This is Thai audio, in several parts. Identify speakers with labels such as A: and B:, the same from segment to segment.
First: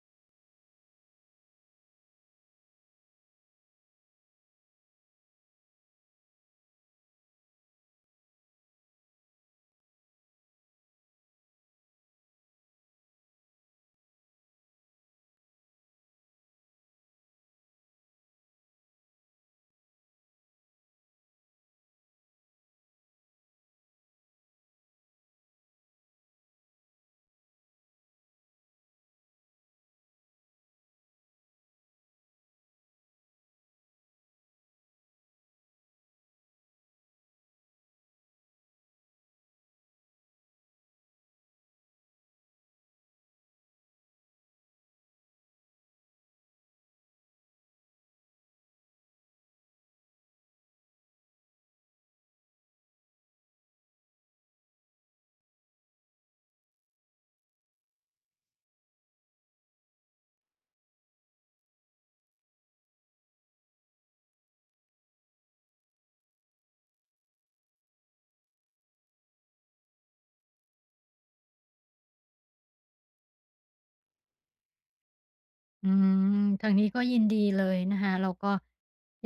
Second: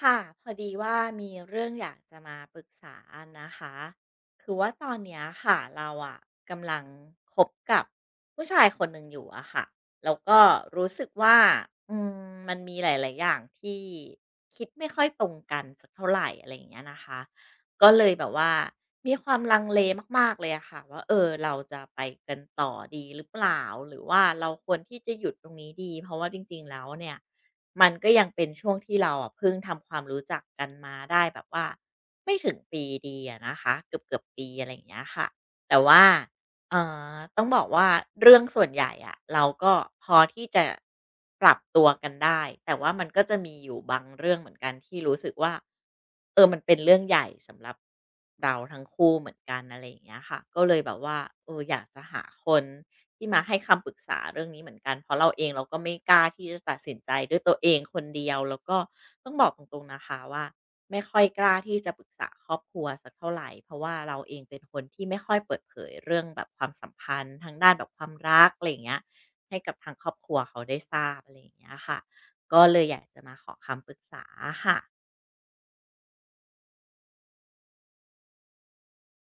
A: ค่ะพอดีว่ามีเรื่องอยากจะมาปรึกษานะคะคือว่าตอนเนี้ยค่ะเราอะกำลังคบกับผู้ชายคนหนึ่งอยู่อะค่ะแล้วก็รู้สึกว่าอืมมันมีหลายๆอย่างที่คิดไม่ค่อยตรงกันสักเท่าไหร่อะไรอย่างเงี้ยนะคะก็เลยแบบว่ามีความลังเลมากๆเลยอะค่ะว่าเออเราจะไปกันต่อดีหรือเปล่าหรือว่าเราควรที่จะหยุดตรงนี้ดีเพราะว่าจริงๆแล้วเนี่ย มันก็ยังเป็นช่วงที่เราอะเพิ่งทำความรู้จักกันมาได้แบบว่าไม่ถึงปีดีอะนะคะเกือบปีอะไรอย่างเงี้ยค่ะแต่ว่า อ่ต้องบอกว่าเรื่องส่วนใหญ่อะเราก็พอที่จะปรับตัวกันได้แต่ว่ามันก็จะมีอยู่บางเรื่องเหมือนกันที่รู้สึกว่าเออมันเป็นเรื่องใหญ่สำหรับเราทั้งคู่เหมือนกันอะไรอย่างเงี้ยค่ะก็เลยแบบว่าเอออยากจะหาคนที่มาให้คำปรึกษาเรื่องนี้เหมือนกันเพราะเราเองเราก็ไม่กล้าที่จะตัดสินใจด้วยตัวเองคนเดียวแล้วก็ต้องบอกตรงๆนะคะว่า ไม่ค่อยกล้าที่จะปรึกษาครอบครัวสักเท่าไหร่เพราะว่าเราเองเป็นคนที่ไม่ค่อยเปิดเผยเรื่องแบบความสัมพันธ์ทางด้านแบบความรักอะไรอย่างเงี้ยให้กับทางครอบครัวเขาได้ทราบอะไรอย่างเงี้ยค่ะก็เลยอยากจะมาขอคำปรึกษาค่ะ
B: อืมทางนี้ก็ยินดีเลยนะคะแล้วก็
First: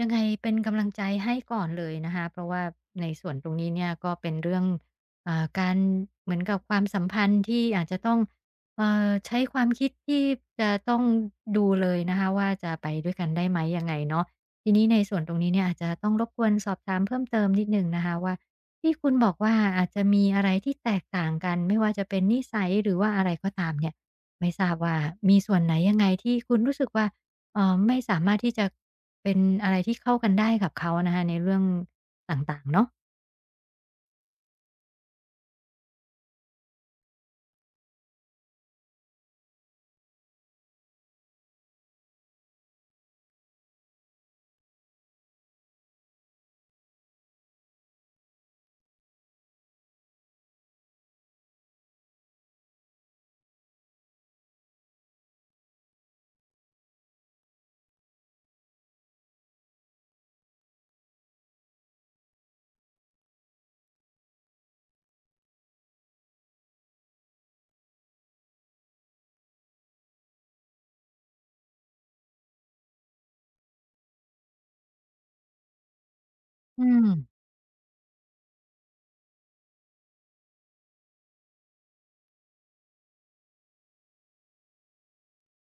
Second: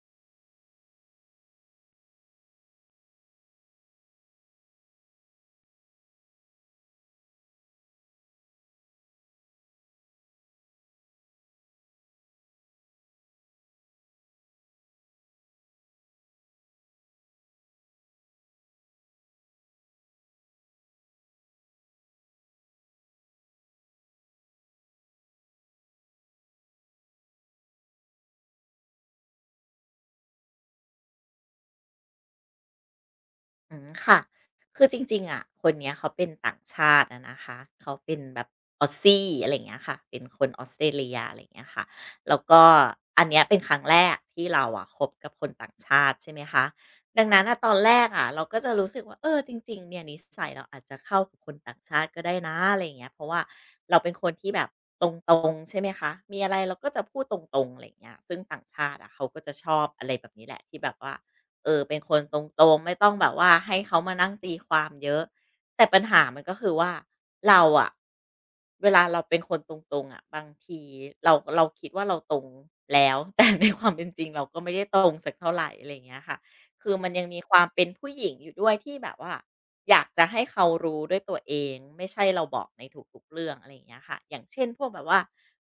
B: ยังไงเป็นกำลังใจให้ก่อนเลยนะคะเพราะว่าในส่วนตรงนี้เนี่ยก็เป็นเรื่องการเหมือนกับความสัมพันธ์ที่อาจจะต้องใช้ความคิดที่จะต้องดูเลยนะคะว่าจะไปด้วยกันได้ไหมยังไงเนาะทีนี้ในส่วนตรงนี้เนี่ยอาจจะต้องรบกวนสอบถามเพิ่มเติมนิดหนึ่งนะคะว่าที่คุณบอกว่าอาจจะมีอะไรที่แตกต่างกันไม่ว่าจะเป็นนิสัยหรือว่าอะไรก็ตามเนี่ย ไม่ทราบว่ามีส่วนไหนยังไงที่คุณรู้สึกว่าไม่สามารถที่จะเป็นอะไรที่เข้ากันได้กับเขานะคะในเรื่องต่างๆเนาะ
A: อืมค่ะคือจริงๆอ่ะคนเนี้ยเขาเป็นต่างชาติอะนะคะ เขาเป็นแบบออสซี่อะไรอย่างเงี้ยค่ะเป็นคนออสเตรเลียอะไรอย่างเงี้ยค่ะแล้วก็อันเนี้ยเป็นครั้งแรกที่เราอ่ะคบกับคนต่างชาติใช่ไหมคะดังนั้นอ่ะตอนแรกอ่ะเราก็จะรู้สึกว่าเออจริงๆเนี่ยนิสัยเราอาจจะเข้ากับคนต่างชาติก็ได้นะอะไรอย่างเงี้ยเพราะว่าเราเป็นคนที่แบบตรงๆใช่ไหมคะมีอะไรเราก็จะพูดตรงๆอะไรอย่างเงี้ยซึ่งต่างชาติอะเขาก็จะชอบอะไรแบบนี้แหละที่แบบว่า เออเป็นคนตรงๆไม่ต้องแบบว่าให้เขามานั่งตีความเยอะแต่ปัญหามันก็คือว่าเราอะเวลาเราเป็นคนตรงๆอะบางทีเราคิดว่าเราตรงแล้ว แต่ในความเป็นจริงเราก็ไม่ได้ตรงสักเท่าไหรอะไรอย่างเงี้ยค่ะ
B: อื
A: คือมันยังมี
B: ม
A: ความเป็นผู้หญิงอยู่ด้วยที่แบบว่าอยากจะให้เขารู้ด้วยตัวเองไม่ใช่เราบอกในทุกๆเรื่องอะไรอย่างเงี้ยค่ะอย่างเช่นพวกแบบว่า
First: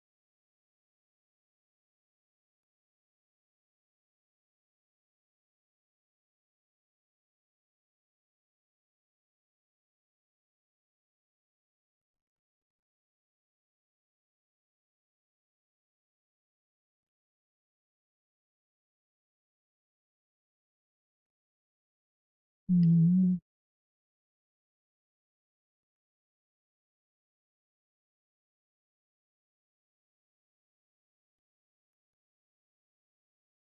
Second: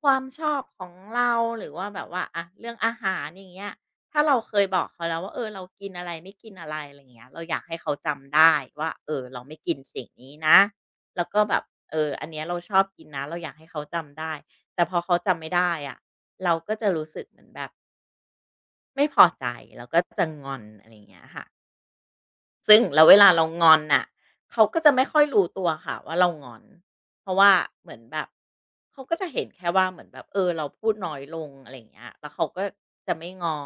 A: ความชอบของเราหรือว่าแบบว่าอะเรื่องอาหารอย่างเงี้ย ถ้าเราเคยบอกเขาแล้วว่าเออเรากินอะไรไม่กินอะไรอะไรอย่างเงี้ยเราอยากให้เขาจำได้ว่าเออเราไม่กินสิ่งนี้นะแล้วก็แบบเอออันเนี้ยเราชอบกินนะเราอยากให้เขาจำได้แต่พอเขาจำไม่ได้อะเราก็จะรู้สึกเหมือนแบบไม่พอใจแล้วก็จะงอนอะไรอย่างเงี้ยค่ะ
B: อื
A: ซึ่งแล้วเวลาเรา
B: ม
A: งอนน่ะเขาก็จะไม่ค่อยรู้ตัวค่ะว่าเรางอนเพราะว่าเหมือนแบบเขาก็จะเห็นแค่ว่าเหมือนแบบเออเราพูดน้อยลงอะไรอย่างเงี้ยแล้วเขาก็จะไม่ง้อ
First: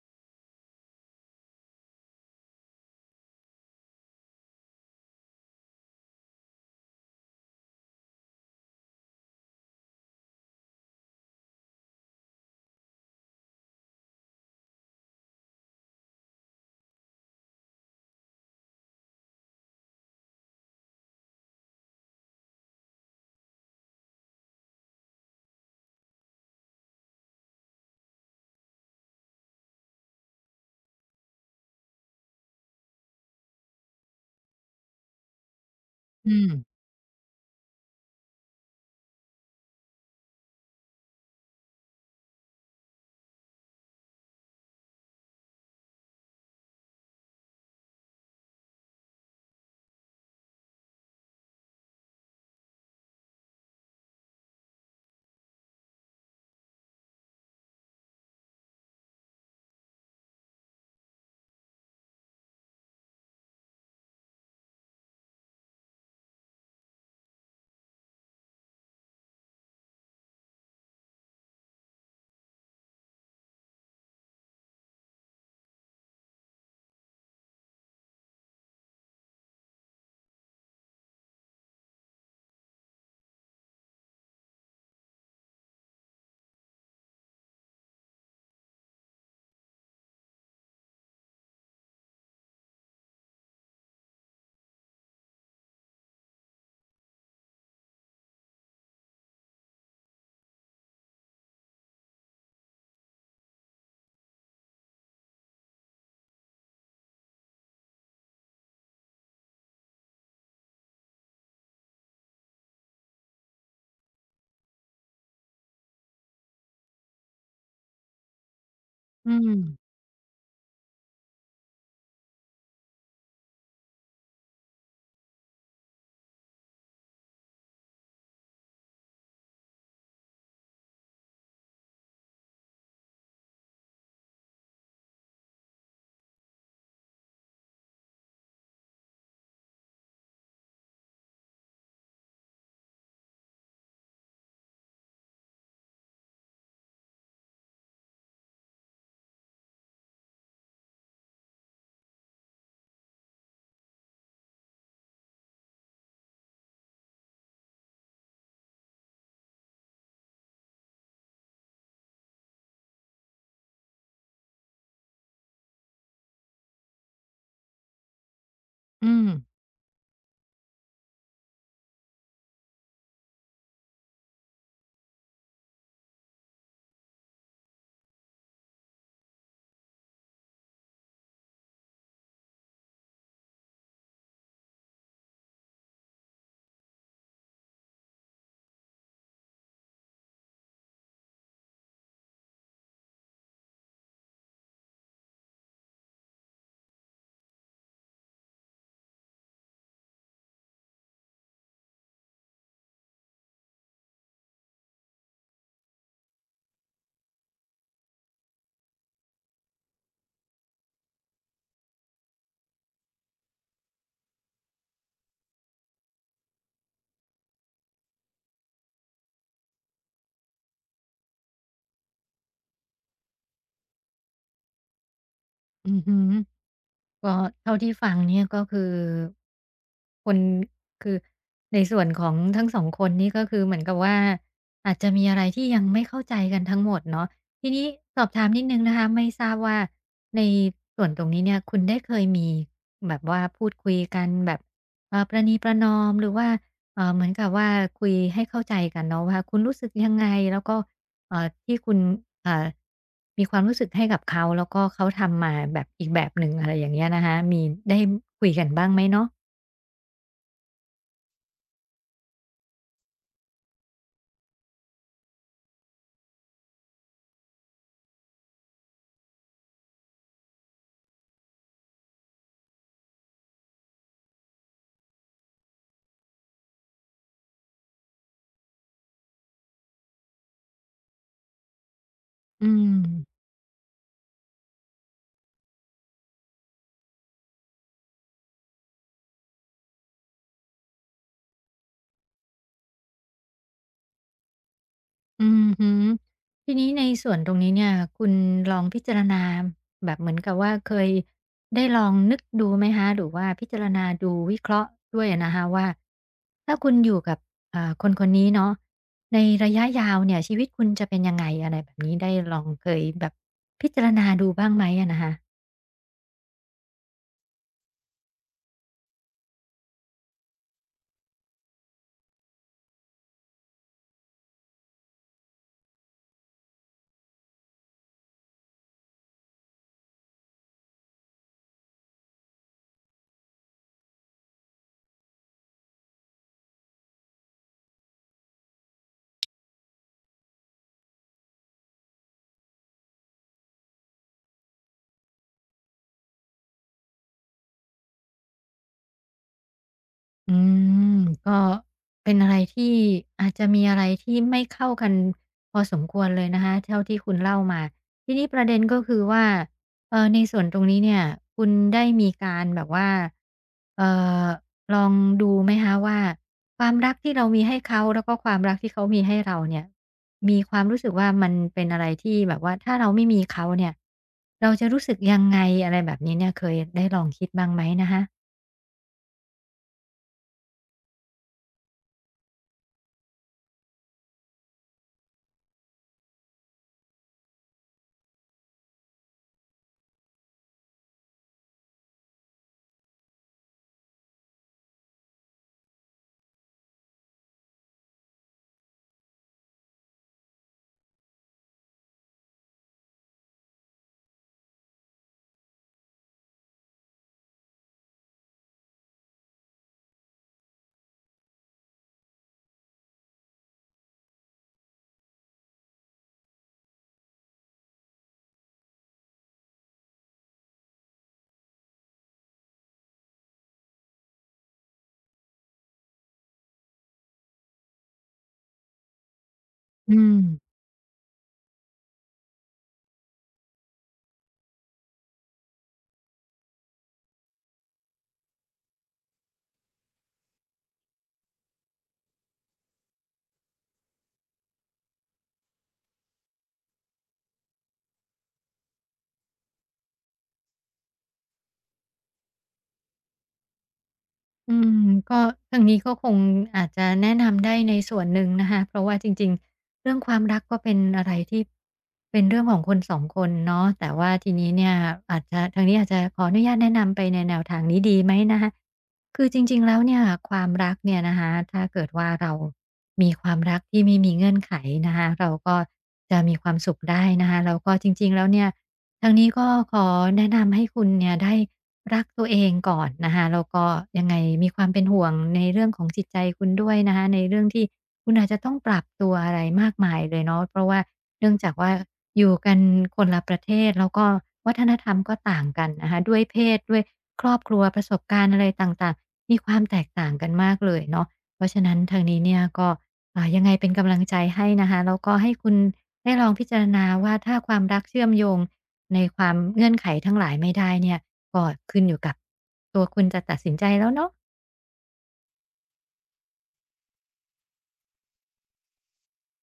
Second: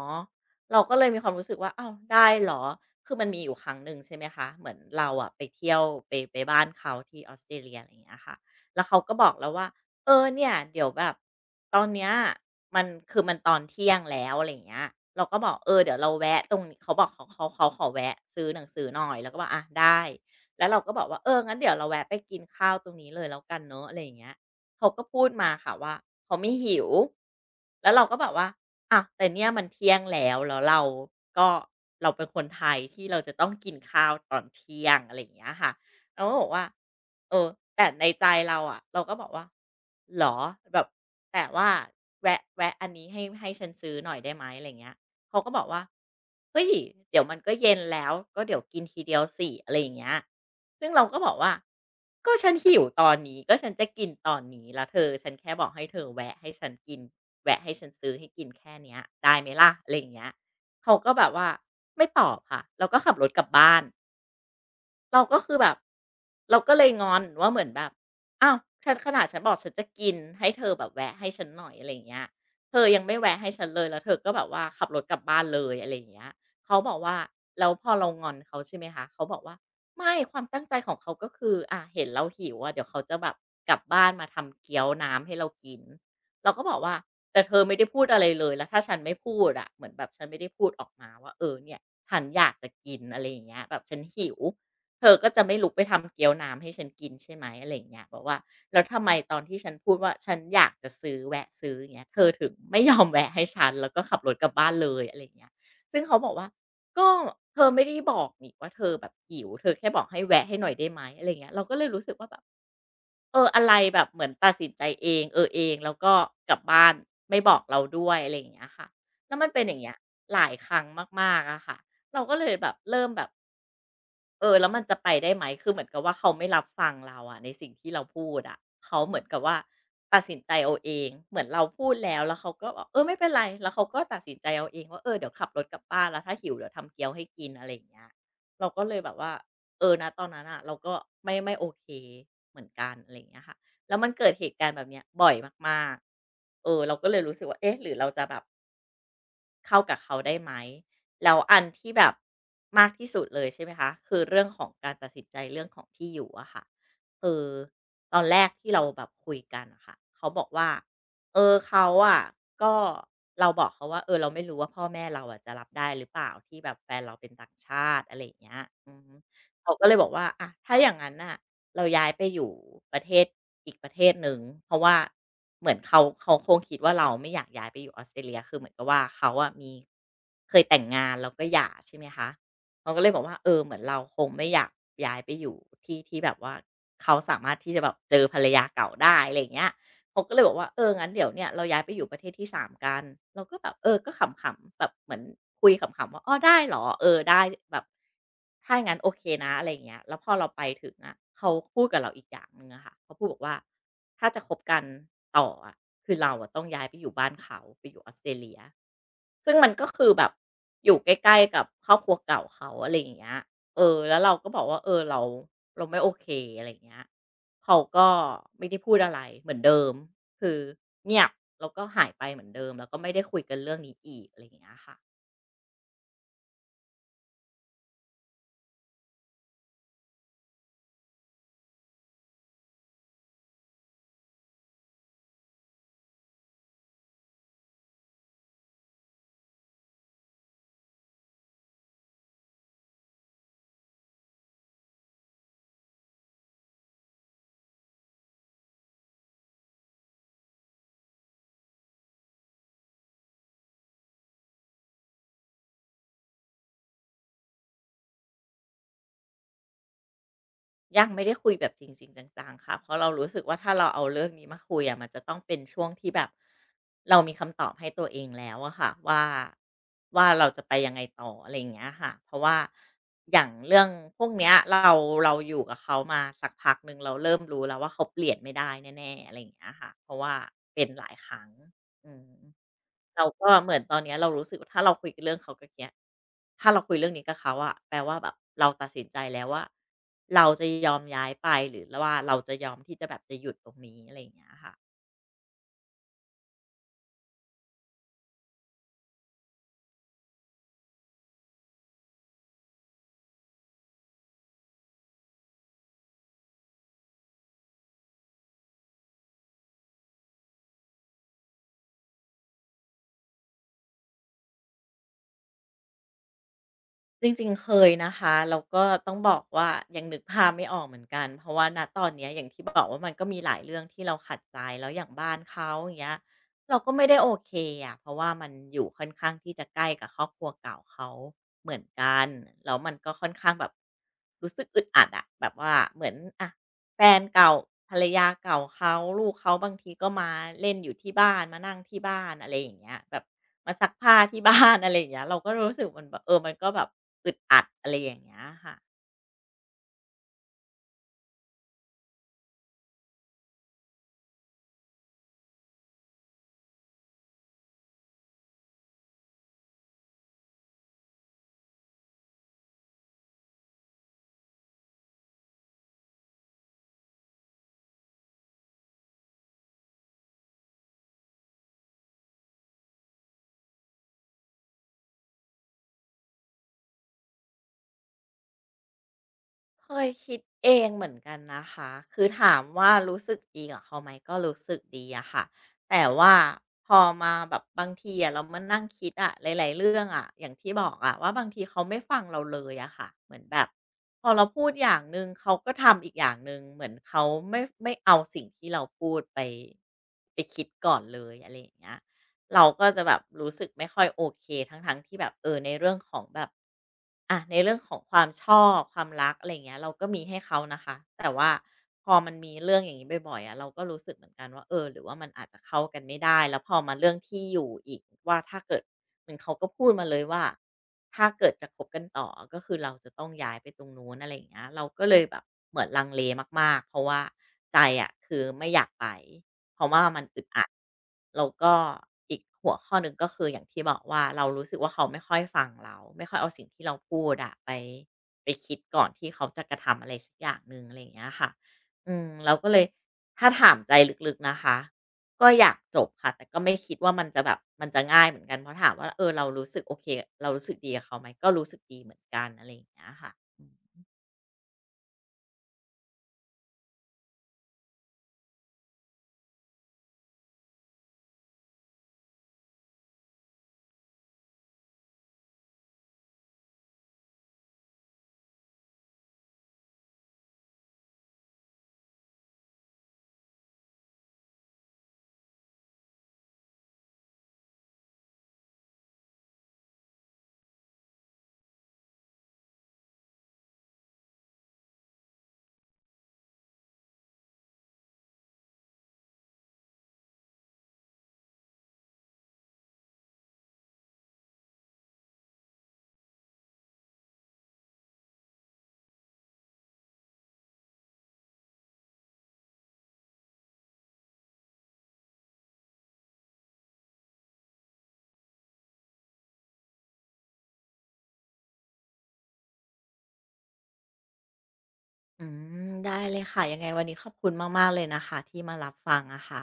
A: เราก็เลยมีความรู้สึกว่าอ้าวได้เหรอคือมันมีอยู่ครั้งหนึ่งใช่ไหมคะเหมือนเราอะไปเที่ยวไปบ้านเขาที่ออสเตรเลียอะไรอย่างเงี้ยค่ะแล้วเขาก็บอกเราว่า เออเนี่ยเดี๋ยวแบบตอนเนี้ยมันคือมันตอนเที่ยงแล้วอะไรอย่างเงี้ยเราก็บอกเออเดี๋ยวเราแวะตรงนี้เขาบอกเขาขอแวะซื้อหนังสือหน่อยแล้วก็บอกอะได้แล้วเราก็บอกว่าเอองั้นเดี๋ยวเราแวะไปกินข้าวตรงนี้เลยแล้วกันเนอะอะไรอย่างเงี้ยเขาก็พูดมาค่ะว่าเขาไม่หิวแล้วเราก็แบบว่าอ่ะแต่เนี่ยมันเที่ยงแล้วแล้วเราก็เราเป็นคนไทยที่เราจะต้องกินข้าวตอนเที่ยงอะไรอย่างเงี้ยค่ะเรา
B: อื
A: ก็บอ
B: ม
A: กว่า เออแต่ในใจเราอะเราก็บอกว่าหรอแบบแต่ว่าแวะอันนี้ให้ฉันซื้อหน่อยได้ไหมอะไรเงี้ยเขาก็บอกว่าเฮ้ยเดี๋ยวมันก็เย็นแล้วก็เดี๋ยวกินทีเดียวสิอะไรอย่างเงี้ยซึ่งเราก็บอกว่าก็ฉันหิวตอนนี้ก็ฉันจะกินตอนนี้แล้วเธอฉันแค่บอกให้เธอแวะให้ฉันกินแวะให้ฉันซื้อให้กินแค่เนี้ยได้ไหมล่ะอะไรอย่างเงี้ยเขาก็แบบว่าไม่ตอบค่ะแล้วก็ขับรถกลับบ้าน เราก็คือแบบเราก็เลยงอนว่าเหมือนแบบอ้าวฉันขนาดฉันบอกฉันจะกินให้เธอแบบแวะให้ฉันหน่อยอะไรอย่างเงี้ยเธอยังไม่แวะให้ฉันเลยแล้วเธอก็แบบว่าขับรถกลับบ้านเลยอะไรอย่างเงี้ยเขาบอกว่าแล้วพอเรางอนเขาใช่ไหมคะเขาบอกว่าไม่ความตั้งใจของเขาก็คืออะเห็นเราหิวอะเดี๋ยวเขาจะแบบกลับบ้านมาทำเกี๊ยวน้ำให้เรากินเราก็บอกว่าแต่เธอไม่ได้พูดอะไรเลยแล้วถ้าฉันไม่พูดอะเหมือนแบบฉันไม่ได้พูดออกมาว่าเออเนี่ยฉันอยากจะกินอะไรอย่างเงี้ยแบบฉันหิว เธอก็จะไม่ลุกไปทำเกี๊ยวน้ำให้ฉันกินใช่ไหมอะไรอย่างเงี้ยบอกว่าแล้วทำไมตอนที่ฉันพูดว่าฉันอยากจะซื้อแวะซื้ออย่างเงี้ยเธอถึงไม่ยอมแวะให้ฉันแล้วก็ขับรถกลับบ้านเลยอะไรอย่างเงี้ยซึ่งเขาบอกว่าก็เธอไม่ได้บอกนี่ว่าเธอแบบหิวเธอแค่บอกให้แวะให้หน่อยได้ไหมอะไรอย่างเงี้ยเราก็เลยรู้สึกว่าแบบเอออะไรแบบเหมือนตัดสินใจเองเออเองแล้วก็กลับบ้านไม่บอกเราด้วยอะไรอย่างเงี้ยค่ะ
B: อื
A: แล้วมั
B: ม
A: นเป็นอย่างเงี้ยหลายครั้งมากๆอะค่ะเราก็เลยแบบเริ่มแบบ เออแล้วมันจะไปได้ไหมคือเหมือนกับว่าเขาไม่รับฟังเราอะในสิ่งที่เราพูดอะเขาเหมือนกับว่าตัดสินใจเอาเองเหมือนเราพูดแล้วแล้วเขาก็บอกเออไม่เป็นไรแล้วเขาก็ตัดสินใจเอาเองว่าเออเดี๋ยวขับรถกลับบ้านแล้วถ้าหิวเดี๋ยวทำเกี๊ยวให้กินอะไรอย่างเงี้ยเราก็เลยแบบว่าเออณตอนนั้นน่ะเราก็ไม่โอเคเหมือนกันอะไรอย่างเงี้ยค่ะแล้วมันเกิดเหตุการณ์แบบเนี้ยบ่อยมากๆเออเราก็เลยรู้สึกว่าเอ๊ะหรือเราจะแบบ เข้ากับเขาได้ไหมแล้วอันที่แบบมากที่สุดเลยใช่ไหมคะคือเรื่องของการตัดสินใจเรื่องของที่อยู่อะค่ะคือตอนแรกที่เราแบบคุยกันอะค่ะเขาบอกว่าเออเขาอะก็เราบอกเขาว่าเออเราไม่รู้ว่าพ่อแม่เราอะจะรับได้หรือเปล่าที่แบบแฟนเราเป็นต่างชาติอะไรอย่างเงี้ยอื
B: อื
A: ม
B: ม
A: เขาก็เลยบอกว่าอ่ะถ้าอย่างนั้นน่ะ เราย้ายไปอยู่ประเทศอีกประเทศหนึ่งเพราะว่าเหมือนเขาคงคิดว่าเราไม่อยากย้ายไปอยู่ออสเตรเลียคือเหมือนกับว่าเขาอะมีเคยแต่งงานแล้วก็หย่าใช่ไหมคะเขาก็เลยบอกว่าเออเหมือนเราคงไม่อยากย้ายไปอยู่ที่ที่แบบว่าเขาสามารถที่จะแบบเจอภรรยาเก่าได้อะไรอย่างเงี้ย เขาก็เลยบอกว่าเอองั้นเดี๋ยวเนี่ยเราย้ายไปอยู่ประเทศที่สามกันเราก็แบบเออก็ขำๆแบบเหมือนคุยขำๆว่าอ้อได้เหรอเออได้แบบถ้าอย่างนั้นโอเคนะอะไรอย่างเงี้ยแล้วพอเราไปถึงอะเขาพูดกับเราอีกอย่างหนึ่งอะค่ะเขาพูดบอกว่าถ้าจะคบกันต่ออะคือเราอะต้องย้ายไปอยู่บ้านเขาไปอยู่ออสเตรเลีย ซึ่งมันก็คือแบบอยู่ใกล้ๆกับครอบครัวเก่าเขาอะไรอย่างเงี้ยเออแล้วเราก็บอกว่าเออเราไม่โอเคอะไรอย่างเงี้ยเขาก็ไม่ได้พูดอะไรเหมือนเดิมคือเงียบแล้วก็หายไปเหมือนเดิมแล้วก็ไม่ได้คุยกันเรื่องนี้อีกอะไรอย่างเงี้ยค่ะ
B: อือฮึ ก็เท่าที่ฟังเนี่ยก็คือคนคือในส่วนของทั้งสองคนนี่ก็คือเหมือนกับว่าอาจจะมีอะไรที่ยังไม่เข้าใจกันทั้งหมดเนาะทีนี้สอบถามนิดหนึ่งนะคะไม่ทราบว่าในส่วนตรงนี้เนี่ยคุณได้เคยมีแบบว่าพูดคุยกันแบบประนีประนอมหรือว่าเหมือนกับว่าคุยให้เข้าใจกันเนาะว่าคุณรู้สึกยังไงแล้วก็ ที่คุณอ่ามีความรู้สึกให้กับเขาแล้วก็เขาทำมาแบบอีกแบบหนึ่งอะไรอย่างเงี้ยนะคะมีได้คุยกันบ้างไหมเนาะ
A: ยังไม่ได้คุยแบบจริงๆจังๆค่ะเพราะเรารู้สึกว่าถ้าเราเอาเรื่องนี้มาคุยอะมันจะต้องเป็นช่วงที่แบบเรามีคำตอบให้ตัวเองแล้วอะค่ะว่าเราจะไปยังไงต่ออะไรอย่างเงี้ยค่ะเพราะว่าอย่างเรื่องพวกเนี้ยเราอยู่กับเขามาสักพักหนึ่งเราเริ่มรู้แล้วว่าเขาเปลี่ยนไม่ได้แน่ๆอะไรอย่างเงี้ยค่ะเพราะว่าเป็นหลายครั้ง อืม
B: อืม
A: เราก็เหมือนตอนเนี้ยเรารู้สึกว่าถ้าเราคุยเรื่องเขากับเนี้ยถ้าเราคุยเรื่องนี้กับเขาอะแปลว่าแบบเราตัดสินใจแล้วว่าเราจะยอมย้ายไปหรือว่าเราจะยอมที่จะแบบจะหยุดตรงนี้อะไรอย่างเงี้ยค่ะ
B: อือฮึทีนี้ในส่วนตรงนี้เนี่ยคุณลองพิจารณาแบบเหมือนกับว่าเคยได้ลองนึกดูไหมคะหรือว่าพิจารณาดูวิเคราะห์ด้วยอะนะคะว่าถ้าคุณอยู่กับคนๆนี้เนาะในระยะยาวเนี่ยชีวิตคุณจะเป็นยังไงอะไรแบบนี้ได้ลองเคยแบบพิจารณาดูบ้างไหมอะนะคะ
A: จริงๆเคยนะคะแล้วก็ต้องบอกว่ายังนึกภาพไม่ออกเหมือนกันเพราะว่าณตอนเนี้ยอย่างที่บอกว่ามันก็มีหลายเรื่องที่เราขัดใจแล้วอย่างบ้านเขาอย่างเงี้ยเราก็ไม่ได้โอเคอะเพราะว่ามันอยู่ค่อนข้างที่จะใกล้กับครอบครัวเก่าเขาเหมือนกันแล้วมันก็ค่อนข้างแบบรู้สึกอึดอัดอะแบบว่าเหมือนอ่ะ แฟนเก่าภรรยาเก่าเขาลูกเขาบางทีก็มาเล่นอยู่ที่บ้านมานั่งที่บ้านอะไรอย่างเงี้ยแบบมาซักผ้าที่บ้าน อะไรอย่างเงี้ยเราก็รู้สึกมันแบบเออมันก็แบบอึดอัดอะไรอย่างเงี้ยค่ะ
B: อืมก็เป็นอะไรที่อาจจะมีอะไรที่ไม่เข้ากันพอสมควรเลยนะคะเท่าที่คุณเล่ามาทีนี้ประเด็นก็คือว่าในส่วนตรงนี้เนี่ยคุณได้มีการแบบว่าเอ่อลองดูไหมคะว่าความรักที่เรามีให้เขาแล้วก็ความรักที่เขามีให้เราเนี่ยมีความรู้สึกว่ามันเป็นอะไรที่แบบว่าถ้าเราไม่มีเขาเนี่ยเราจะรู้สึกยังไงอะไรแบบนี้เนี่ยเคยได้ลองคิดบ้างไหมนะคะ
A: เคยคิดเองเหมือนกันนะคะคือถามว่ารู้สึกดีกับเขาไหมก็รู้สึกดีอะค่ะแต่ว่าพอมาแบบบางทีอะเรามานั่งคิดอะหลายๆเรื่องอะอย่างที่บอกอะว่าบางทีเขาไม่ฟังเราเลยอะค่ะเหมือนแบบพอเราพูดอย่างหนึ่งเขาก็ทำอีกอย่างหนึ่งเหมือนเขาไม่เอาสิ่งที่เราพูดไปคิดก่อนเลยอะไรอย่างเงี้ย เราก็จะแบบรู้สึกไม่ค่อยโอเคทั้งๆทที่แบบเออในเรื่องของแบบอะในเรื่องของความชอบความรักอะไรเงี้ยเราก็มีให้เขานะคะแต่ว่าพอมันมีเรื่องอย่างนี้บ่อยๆอะเราก็รู้สึกเหมือนกันว่าเออหรือว่ามันอาจจะเข้ากันไม่ได้แล้วพอมาเรื่องที่อยู่อีกว่าถ้าเกิดเหมือนเขาก็พูดมาเลยว่าถ้าเกิดจะคบกันต่อก็คือเราจะต้องย้ายไปตรงนู้นอะไรอย่างเงี้ยเราก็เลยแบบเหมือนลังเลมากๆเพราะว่าใจอะคือไม่อยากไป เพราะว่า
B: อื
A: มัน
B: ม
A: อึดอัดแล้วก็อีกหัวข้อหนึ่งก็คืออย่างที่บอกว่าเรารู้สึกว่าเขาไม่ค่อยฟังเราไม่ค่อยเอาสิ่งที่เราพูดอะไปคิดก่อนที่เขาจะกระทำอะไรสักอย่างหนึ่งอะไรอย่างเงี้ยค่ะอืมเราก็เลยถ้าถามใจลึกๆนะคะก็อยากจบค่ะแต่ก็ไม่คิดว่ามันจะแบบมันจะง่ายเหมือนกันเพราะถามว่าเออเรารู้สึกโอเคเรารู้สึกดีกับเขาไหมก็รู้สึกดีเหมือนกันอะไรอย่างเงี้ยค่ะ
B: อืมก็ทางนี้ก็คงอาจจะแนะนำได้ในส่วนหนึ่งนะคะเพราะว่าจริงๆเรื่องความรักก็เป็นอะไรที่เป็นเรื่องของคนสองคนเนาะแต่ว่าทีนี้เนี่ยอาจจะทางนี้อาจจะขออนุญาตแนะนำไปในแนวทางนี้ดีไหมนะคะคือจริงๆแล้วเนี่ยความรักเนี่ยนะคะถ้าเกิดว่าเรามีความรักที่ไม่มีเงื่อนไขนะคะเราก็จะมีความสุขได้นะคะแล้วก็จริงๆแล้วเนี่ยทางนี้ก็ขอแนะนำให้คุณเนี่ยได้ รักตัวเองก่อนนะคะแล้วก็ยังไงมีความเป็นห่วงในเรื่องของจิตใจคุณด้วยนะคะในเรื่องที่คุณอาจจะต้องปรับตัวอะไรมากมายเลยเนาะเพราะว่าเนื่องจากว่าอยู่กันคนละประเทศแล้วก็วัฒนธรรมก็ต่างกันนะคะด้วยเพศด้วยครอบครัวประสบการณ์อะไรต่างๆมีความแตกต่างกันมากเลยเนาะเพราะฉะนั้นทางนี้เนี่ยก็ยังไงเป็นกำลังใจให้นะคะแล้วก็ให้คุณได้ลองพิจารณาว่าถ้าความรักเชื่อมโยงในความเงื่อนไขทั้งหลายไม่ได้เนี่ย ก็ขึ้นอยู่กับตัวคุณจะตัดสินใจแล้วเนาะ
A: อืมได้เลยค่ะยังไงวันนี้ขอบคุณมากๆเลยนะคะที่มารับฟังอะค่ะ